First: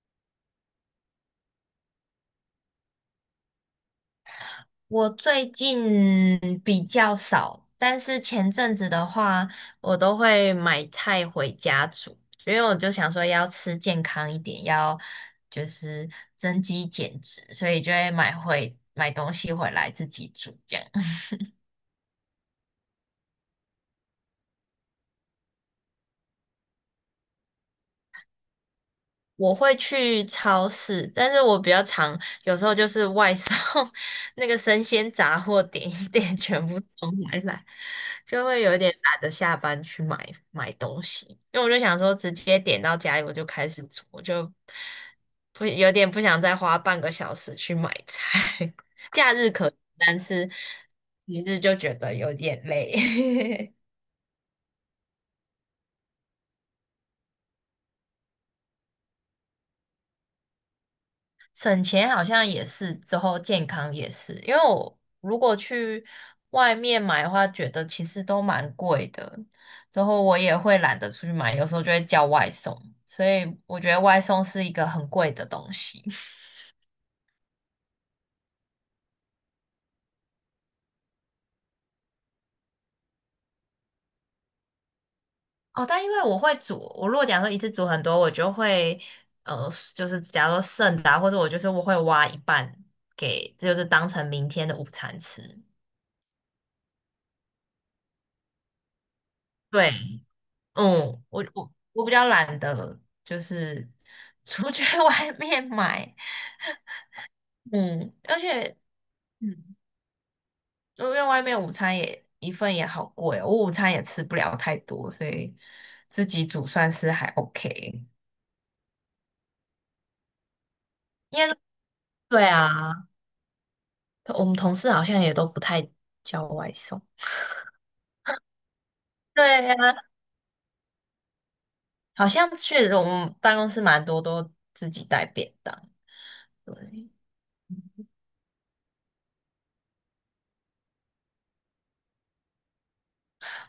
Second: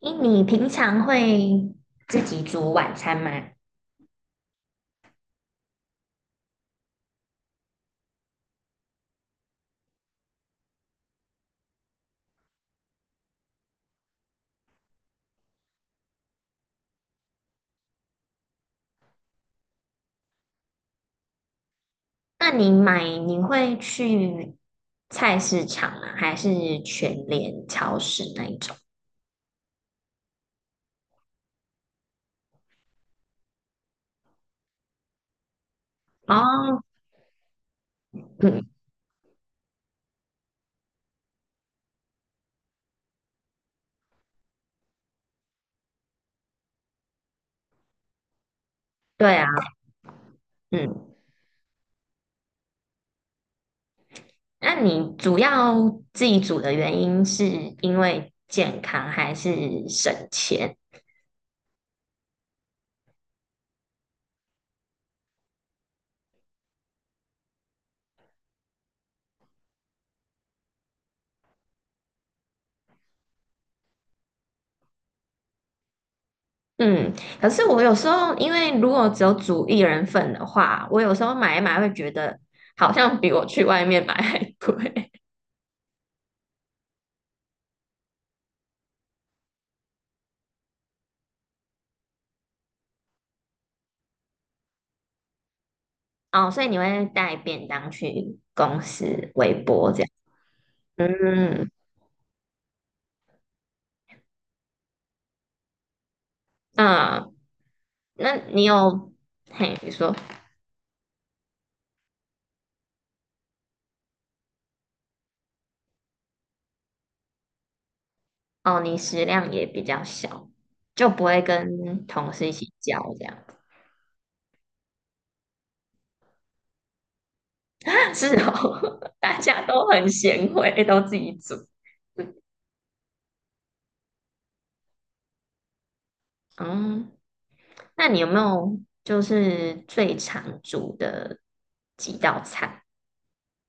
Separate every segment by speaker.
Speaker 1: 诶，你平常会自己煮晚餐吗？
Speaker 2: 我最近比较少，但是前阵子的话，我都会买菜回家煮，因为我就想说要吃健康一点，要就是增肌减脂，所以就会买东西回来自己煮这样。
Speaker 1: 那你买你会去菜市场吗？还是全联超市那一种？
Speaker 2: 我会去超市，但是我比较常有时候就是外送 那个生鲜杂货点一点，全部
Speaker 1: 哦，
Speaker 2: 送回来，就会
Speaker 1: 嗯，
Speaker 2: 有一点懒得下班去买东西，因为我就想说直接点到家里我就开始煮，我就不有点不想再花半个小时去买菜。假
Speaker 1: 对啊，
Speaker 2: 日可以，但是
Speaker 1: 嗯，
Speaker 2: 平日就觉得有点累。
Speaker 1: 那你主要自己煮的原因是因为健康还是省钱？
Speaker 2: 省钱好像也是，之后健康也是，因为我如果去外面买的话，觉得其实都蛮贵的，之后我也会懒得出去买，有时候就会叫外送，所以我觉得外送是一个很贵的东西。
Speaker 1: 嗯，可是我有时候因为如果只有煮一人份的话，我有时候买一买会觉得好像比我去外面买还贵。
Speaker 2: 哦，但因为我会煮，我如果假如说一次煮很多，我就会呃，就是假如说剩的啊或者我就是我会挖一半给，就是当成明天的午餐吃。
Speaker 1: 哦，所以你会带便当去公司微波
Speaker 2: 对，
Speaker 1: 这样？
Speaker 2: 嗯，我
Speaker 1: 嗯
Speaker 2: 我我比较懒得，就是出去 外面买。
Speaker 1: 嗯，
Speaker 2: 嗯，
Speaker 1: 那
Speaker 2: 而
Speaker 1: 你
Speaker 2: 且
Speaker 1: 有，
Speaker 2: 嗯，
Speaker 1: 嘿，你说，
Speaker 2: 因为外面午餐也一份也好贵哦，我午餐也吃不了太多，所以自己煮算是还 OK。
Speaker 1: 哦，你食量也比较小，就不
Speaker 2: 因
Speaker 1: 会
Speaker 2: 为
Speaker 1: 跟同
Speaker 2: 对
Speaker 1: 事一起叫
Speaker 2: 啊，
Speaker 1: 这样。
Speaker 2: 我们同事好像也都不太叫外送。
Speaker 1: 是哦，大
Speaker 2: 对
Speaker 1: 家
Speaker 2: 呀、
Speaker 1: 都很贤惠，都自己煮。
Speaker 2: 好像确实我们办公室蛮多都自己带便当。对，
Speaker 1: 嗯，那你有没有就是最常煮的几道菜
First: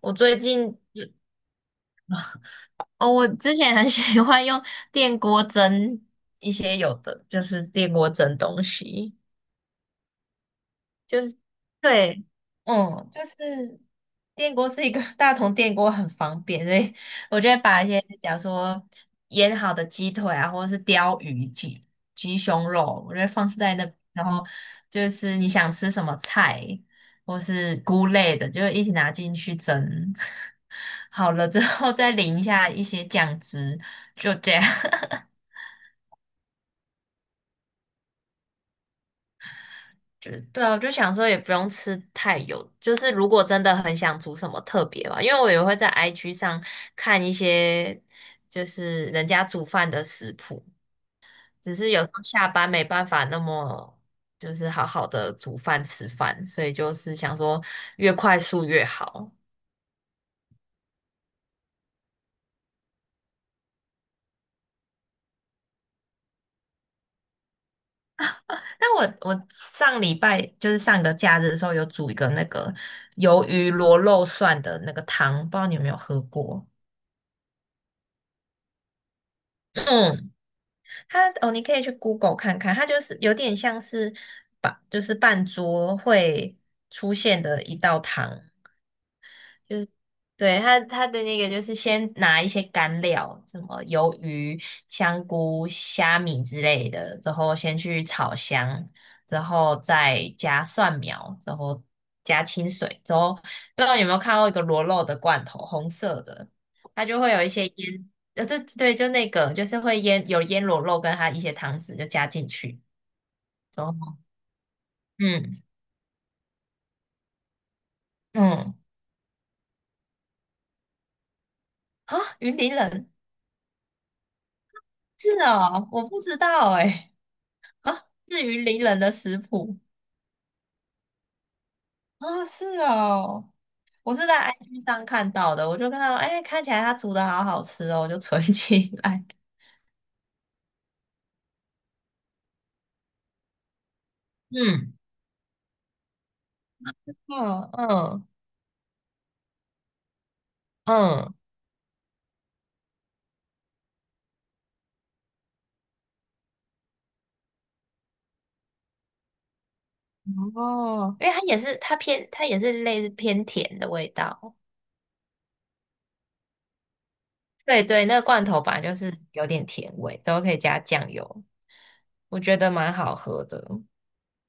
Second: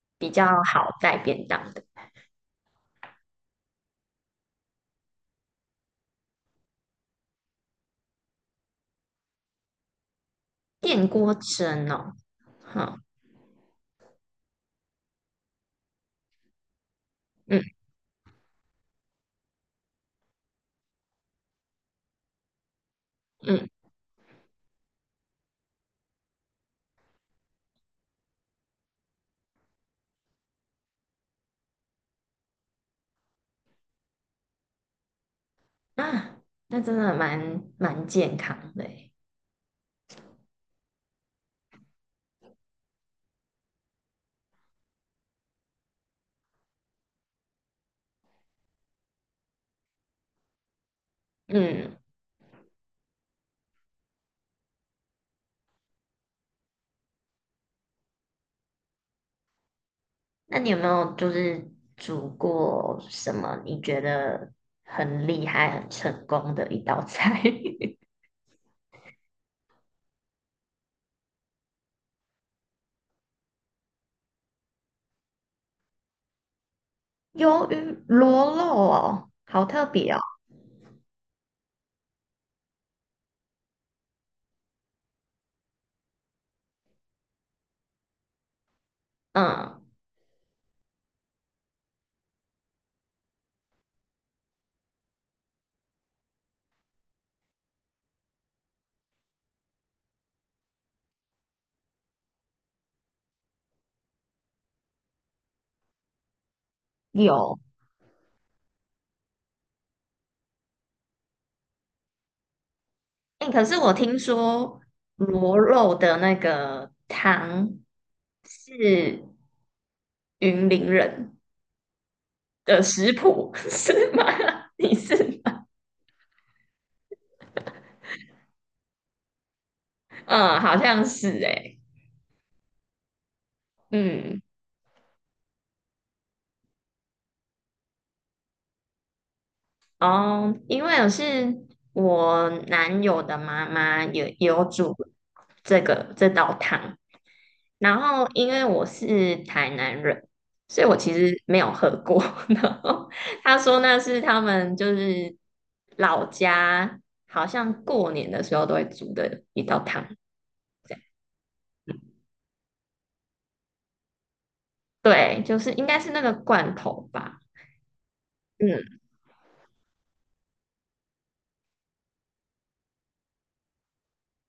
Speaker 2: 我
Speaker 1: 比
Speaker 2: 最
Speaker 1: 较
Speaker 2: 近
Speaker 1: 好带便当的？
Speaker 2: 哦，我之前很 喜欢用电锅蒸一些有的，就是电锅蒸东西。
Speaker 1: 电
Speaker 2: 就
Speaker 1: 锅
Speaker 2: 是
Speaker 1: 蒸哦，
Speaker 2: 对，
Speaker 1: 好，
Speaker 2: 嗯，就是电锅是一个 大同电锅很方便，所以我就会
Speaker 1: 嗯
Speaker 2: 把一些假如说腌好的鸡腿啊，或者是鲷鱼、鸡胸肉，我就会放
Speaker 1: 嗯。
Speaker 2: 在那，然后就是你想吃什么菜或是菇类的，就一起拿进去蒸。好了之后再淋一下一些酱汁，就这样。
Speaker 1: 啊，那真的蛮健康的欸
Speaker 2: 就对啊，我就想说也不用吃太油，就是如果真的很想煮什么特别吧，因为我也会在 IG 上看一些就是人家煮饭的食谱，只是
Speaker 1: 嗯，
Speaker 2: 有时候下班没办法那么就是好好的煮饭吃饭，所以就是想说越快速越好。
Speaker 1: 那你有没有就是煮过什么你觉得很厉害、很成功的一道菜？
Speaker 2: 但我上礼拜就是上个假日的时候有煮一个那个鱿鱼螺肉蒜的那个汤，不知道你有没有喝过？
Speaker 1: 鱿鱼螺肉哦，好特别哦。
Speaker 2: 嗯它哦，你可以去 Google 看看，它就是有点像是把就是半桌会出现的一道汤，
Speaker 1: 嗯，
Speaker 2: 对，它的那个就是先拿一些干料，什么鱿鱼、香菇、虾米之类的，之后先去炒香，之后再加蒜苗，之后加清水，之后不知道有没有看过一个螺肉的罐头，红色的，它就会有一
Speaker 1: 有。
Speaker 2: 些对对，就那个就是会腌螺肉跟它一些汤汁就加进去，
Speaker 1: 哎，可是
Speaker 2: 之
Speaker 1: 我
Speaker 2: 后
Speaker 1: 听说螺
Speaker 2: 嗯
Speaker 1: 肉的那个汤
Speaker 2: 嗯
Speaker 1: 是云林人
Speaker 2: 啊，云林
Speaker 1: 的
Speaker 2: 人
Speaker 1: 食谱，是吗？你是
Speaker 2: 是
Speaker 1: 吗？
Speaker 2: 哦，我不知道哎、啊，是云林人的食谱。
Speaker 1: 嗯，好像是哎。
Speaker 2: 啊，是哦，我是在
Speaker 1: 嗯。
Speaker 2: IG 上看到的，我就看到，哎，看起来它煮的好好吃哦，我就存 起来。
Speaker 1: 哦，因为我是我男友的妈妈有煮
Speaker 2: 嗯，
Speaker 1: 这个这道汤，
Speaker 2: 嗯
Speaker 1: 然后
Speaker 2: 嗯
Speaker 1: 因为我是台南人，所以我其
Speaker 2: 嗯，
Speaker 1: 实没有喝过。然后他说那是他们就是老家好像过年的时候都会煮的一道汤，
Speaker 2: 哦，因为它也是类似偏甜的味道。
Speaker 1: 对，就是应该是那个罐头吧。
Speaker 2: 对对，那个罐头本来就
Speaker 1: 嗯
Speaker 2: 是有点甜味，都可以加酱油，我觉得蛮好喝的。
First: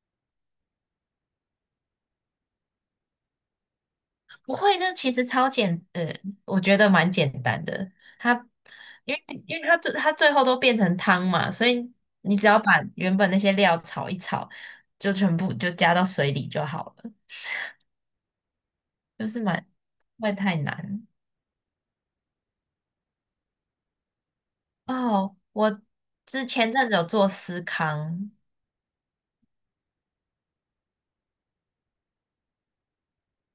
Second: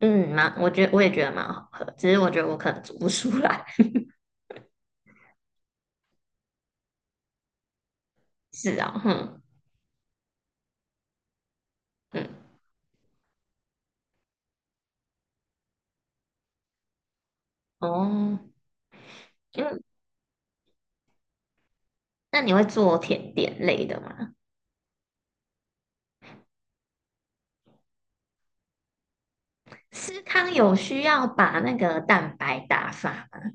Speaker 1: 嗯，蛮，我觉得我也觉得蛮好喝，只是我觉得我可能煮不出来。
Speaker 2: 不会那其实我觉得蛮简单的。它，
Speaker 1: 是啊，
Speaker 2: 因
Speaker 1: 哼、
Speaker 2: 为因为它最后都变成汤嘛，所以
Speaker 1: 嗯，
Speaker 2: 你只要把原本那些料炒一炒，就全部就加到水里就好了，
Speaker 1: 哦。
Speaker 2: 就是蛮不会太难。
Speaker 1: 那你会做甜点类的吗？
Speaker 2: 哦，我之前阵子有做司康，
Speaker 1: 司康有需要把那个蛋白打发吗？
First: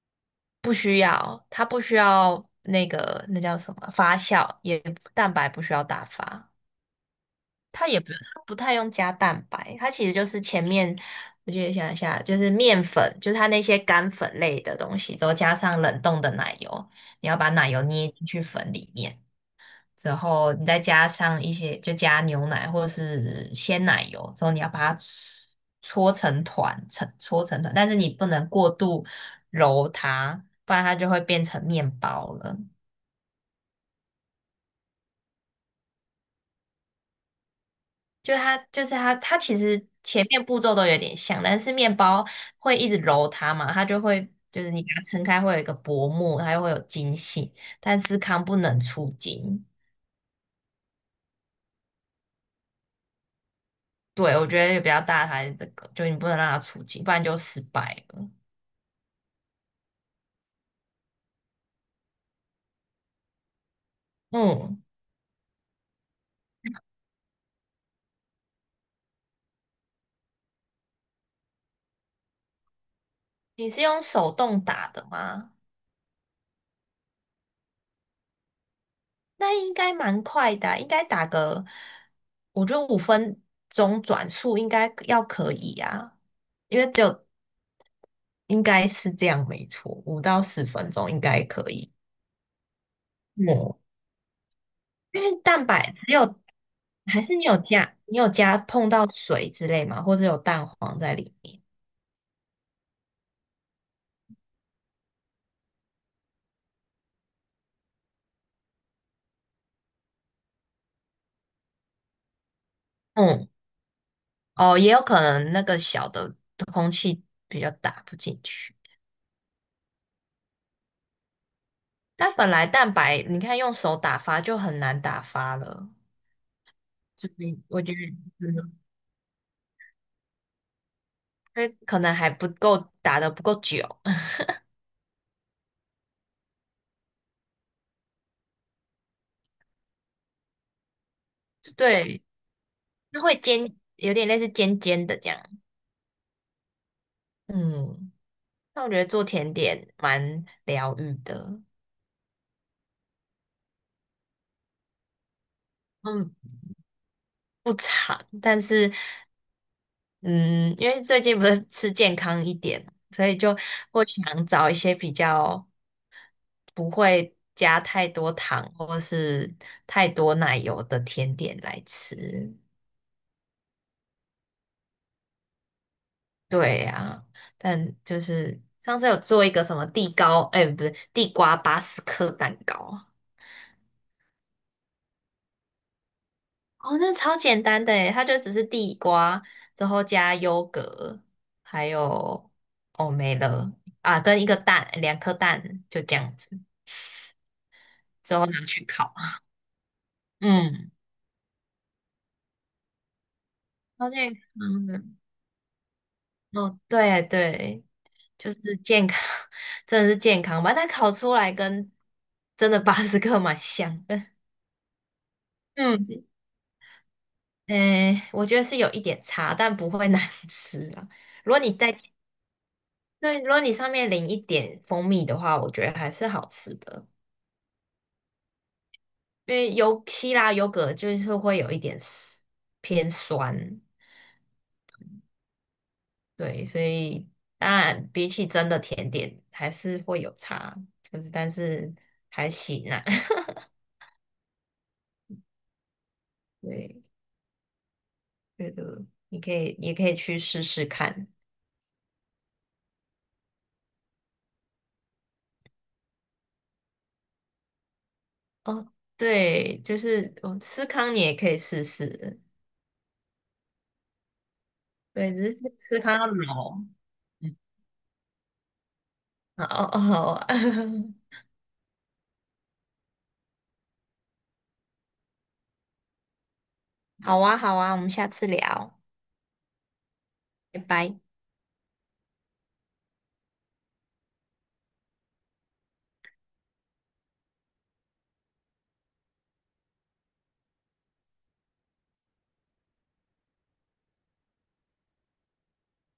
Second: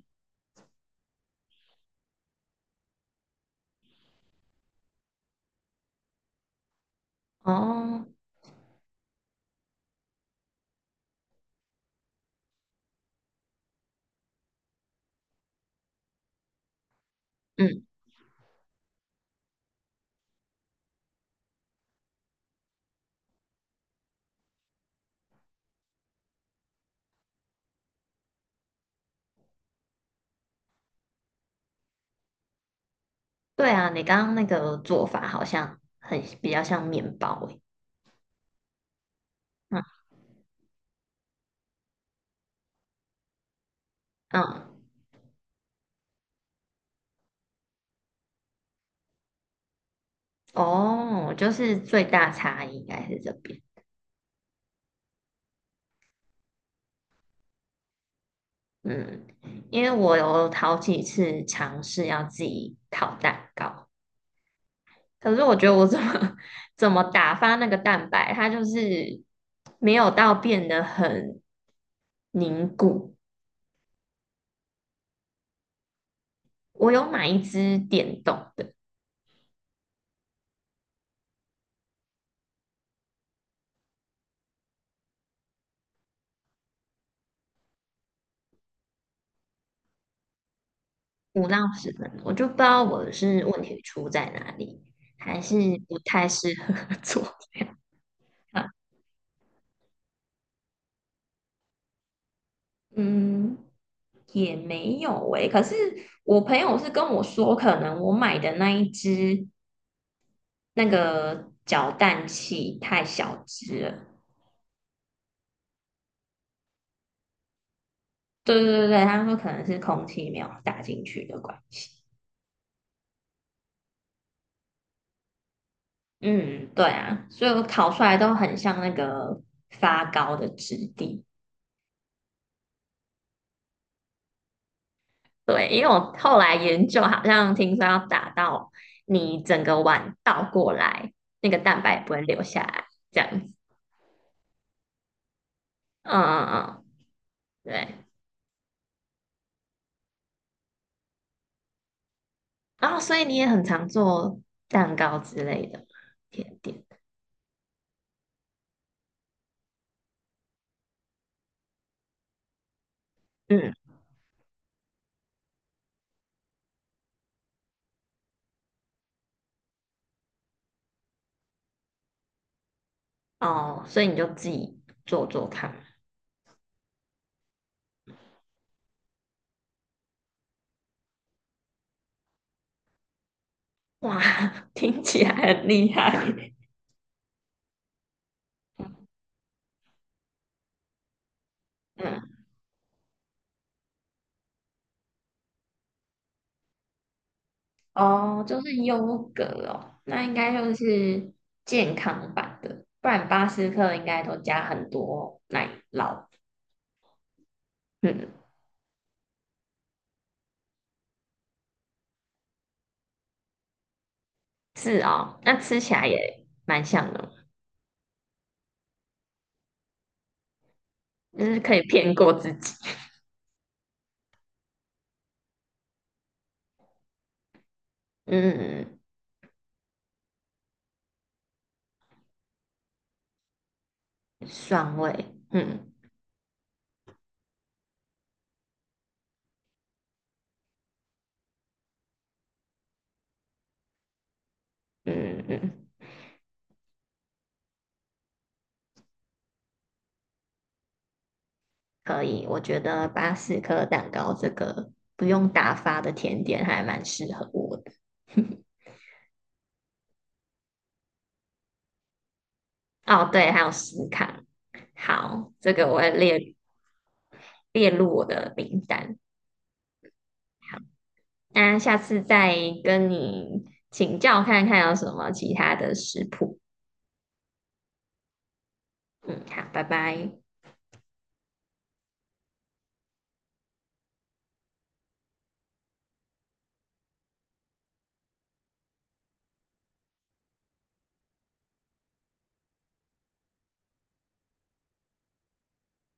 Speaker 2: 不需要，它不需要那个那叫什么发酵，也蛋白不需要打发。它也
Speaker 1: 哦，
Speaker 2: 不太用加蛋白，它其实就是前面我记得想一下，就是面粉，就是它那些干粉类的东西，之后加上冷冻的奶油，你要把奶油
Speaker 1: 嗯，
Speaker 2: 捏进去粉里面，之后你再加上一些，就加牛奶或者是鲜奶油，之后你要把它搓成团，但是你不能过度揉它，不然它就会变成面包了。
Speaker 1: 对啊，你刚刚那个做法好像很比较像面包诶。
Speaker 2: 就它就是它，它其
Speaker 1: 嗯
Speaker 2: 实前面步骤都有点像，但是面包会一直揉它嘛，它就会就是
Speaker 1: 嗯，
Speaker 2: 你把它撑开会有一个薄膜，它又会有筋性，但司康不能出筋。
Speaker 1: 哦，就是最大差异应该是这边。
Speaker 2: 对，我觉得比较大的还是这个，就你不能让它出筋，不然就失败了。
Speaker 1: 嗯，因为我有好几次尝试要自己烤蛋糕，
Speaker 2: 嗯，
Speaker 1: 可是我觉得我怎么 怎么打发那个蛋白，它就是没有到变得很凝固。
Speaker 2: 你是用手动打的吗？
Speaker 1: 我有买一只电动的，
Speaker 2: 那应该蛮快的啊应该打个，我觉得五分钟转速应该要可以啊，因为只有应该是这样，没错，五到十分钟应该
Speaker 1: 五到
Speaker 2: 可
Speaker 1: 十
Speaker 2: 以
Speaker 1: 分钟，我就不知道我是
Speaker 2: 嗯，
Speaker 1: 问题
Speaker 2: 哦
Speaker 1: 出在哪里，
Speaker 2: 因为
Speaker 1: 还是
Speaker 2: 蛋白
Speaker 1: 不
Speaker 2: 只有，
Speaker 1: 太适合
Speaker 2: 还
Speaker 1: 做
Speaker 2: 是你有
Speaker 1: 这样
Speaker 2: 加，你有加
Speaker 1: 啊
Speaker 2: 碰到水之类吗？或者有蛋黄在里面？
Speaker 1: 嗯，也没有诶、可是我朋友是跟我说，可能我买的那一只那个搅蛋器太小
Speaker 2: 嗯，
Speaker 1: 只了。
Speaker 2: 哦，也有可能那个小的空气比较打不进
Speaker 1: 对
Speaker 2: 去。
Speaker 1: 对对对，他说可能是空气没有打进去的关系。
Speaker 2: 但本来蛋白，你看用手打发就很难打发了，
Speaker 1: 嗯，对啊，
Speaker 2: 就是
Speaker 1: 所以我
Speaker 2: 我
Speaker 1: 烤
Speaker 2: 觉
Speaker 1: 出
Speaker 2: 得
Speaker 1: 来都
Speaker 2: 可
Speaker 1: 很
Speaker 2: 能，
Speaker 1: 像那个发糕的质地。
Speaker 2: 因为可能还不够打的不够久，
Speaker 1: 对，因为我后来研究，好像听说要打到你整个碗倒过来，那个蛋白不会
Speaker 2: 对，
Speaker 1: 流下来，这
Speaker 2: 就会
Speaker 1: 样子。
Speaker 2: 尖，有点类似尖尖的这样。
Speaker 1: 嗯嗯嗯，对。
Speaker 2: 嗯。那我觉得做甜点蛮疗愈的，
Speaker 1: 然后所以你也很常做蛋糕之类的
Speaker 2: 嗯，
Speaker 1: 甜点。
Speaker 2: 不长，但是嗯，因为最近不是吃健康一点，所以就
Speaker 1: 嗯，
Speaker 2: 会想找一些比较不会加太多糖或是太多奶油的甜点来吃。
Speaker 1: 哦，所以你就自己做做看。
Speaker 2: 对呀，但就是上次有做一个什么地糕，哎，不是地瓜巴斯克蛋糕，
Speaker 1: 哇，听起来很厉害。
Speaker 2: 哦，那超简单的诶，它就只是地瓜，之后加优格，还
Speaker 1: 嗯，
Speaker 2: 有哦没了啊，跟一个蛋，两颗蛋，就这样子，之
Speaker 1: 哦，
Speaker 2: 后拿
Speaker 1: 就是
Speaker 2: 去烤。
Speaker 1: 优格 哦，那应该就
Speaker 2: 嗯，
Speaker 1: 是健康版的，不然巴斯克应
Speaker 2: 超
Speaker 1: 该
Speaker 2: 健
Speaker 1: 都加
Speaker 2: 康
Speaker 1: 很
Speaker 2: 的。
Speaker 1: 多奶酪。
Speaker 2: 哦，对对，
Speaker 1: 嗯。
Speaker 2: 就是健康，真的是健康吧？但烤出来跟真的 巴斯克蛮像的。
Speaker 1: 是哦，那吃起
Speaker 2: 嗯，
Speaker 1: 来也蛮像的，
Speaker 2: 诶，我觉得是有一点差，但不会难吃了。
Speaker 1: 就
Speaker 2: 如
Speaker 1: 是
Speaker 2: 果你
Speaker 1: 可以
Speaker 2: 再
Speaker 1: 骗过自己。
Speaker 2: 那如果你上面淋一点蜂蜜的话，我觉得还是好吃的，
Speaker 1: 嗯，
Speaker 2: 因为有希腊优格就是会有一点 偏酸，
Speaker 1: 酸味，嗯
Speaker 2: 对，所以当然比起真的甜点还是会有差，就是但是还行啊，
Speaker 1: 嗯嗯，
Speaker 2: 对，觉得你可以也可以去试试看
Speaker 1: 可以。我觉得巴斯克蛋糕这个不用打发的甜点还蛮适合我的。
Speaker 2: 哦，对，就是哦，司康你也可以试试，
Speaker 1: 哦，对，还有司康，
Speaker 2: 对，只
Speaker 1: 好，这
Speaker 2: 是
Speaker 1: 个我
Speaker 2: 司
Speaker 1: 会
Speaker 2: 康要
Speaker 1: 列
Speaker 2: 老，嗯，
Speaker 1: 列入我的名单。
Speaker 2: 好哦，好啊
Speaker 1: 好，那下次再跟你请教看看有什么其他的食谱。
Speaker 2: 好啊，好啊，我们下次聊，
Speaker 1: 嗯，好，拜拜。
Speaker 2: 拜拜。